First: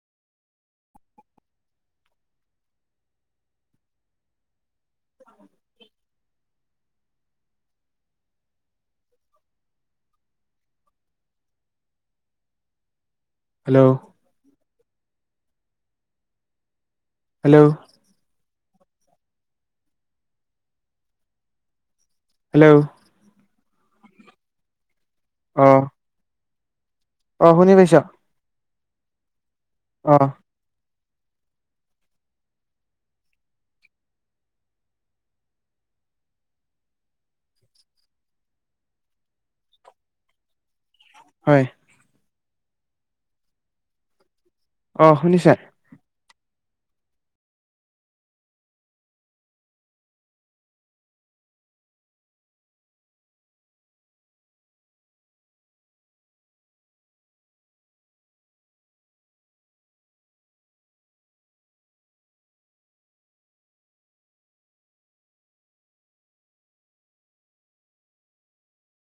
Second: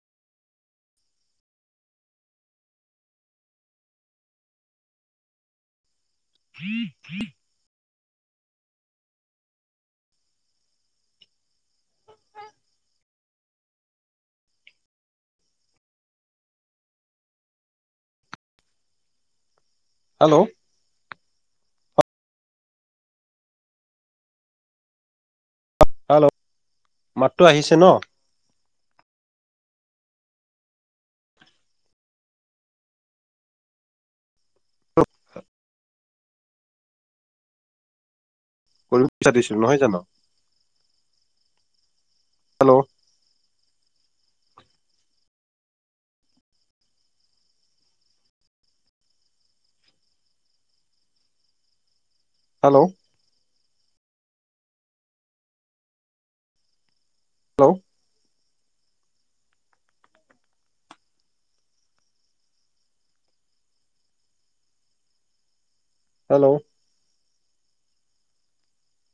[unintelligible] [inaudible] Hello hello hello hello অঁ' hello মাততো আহিছে ন। পাইছ অঁ' কৰিব বিচাৰিছো, নহয় জানো? হয়। হেল্লৌ' অঁ' শুনিছা। Hello hello hello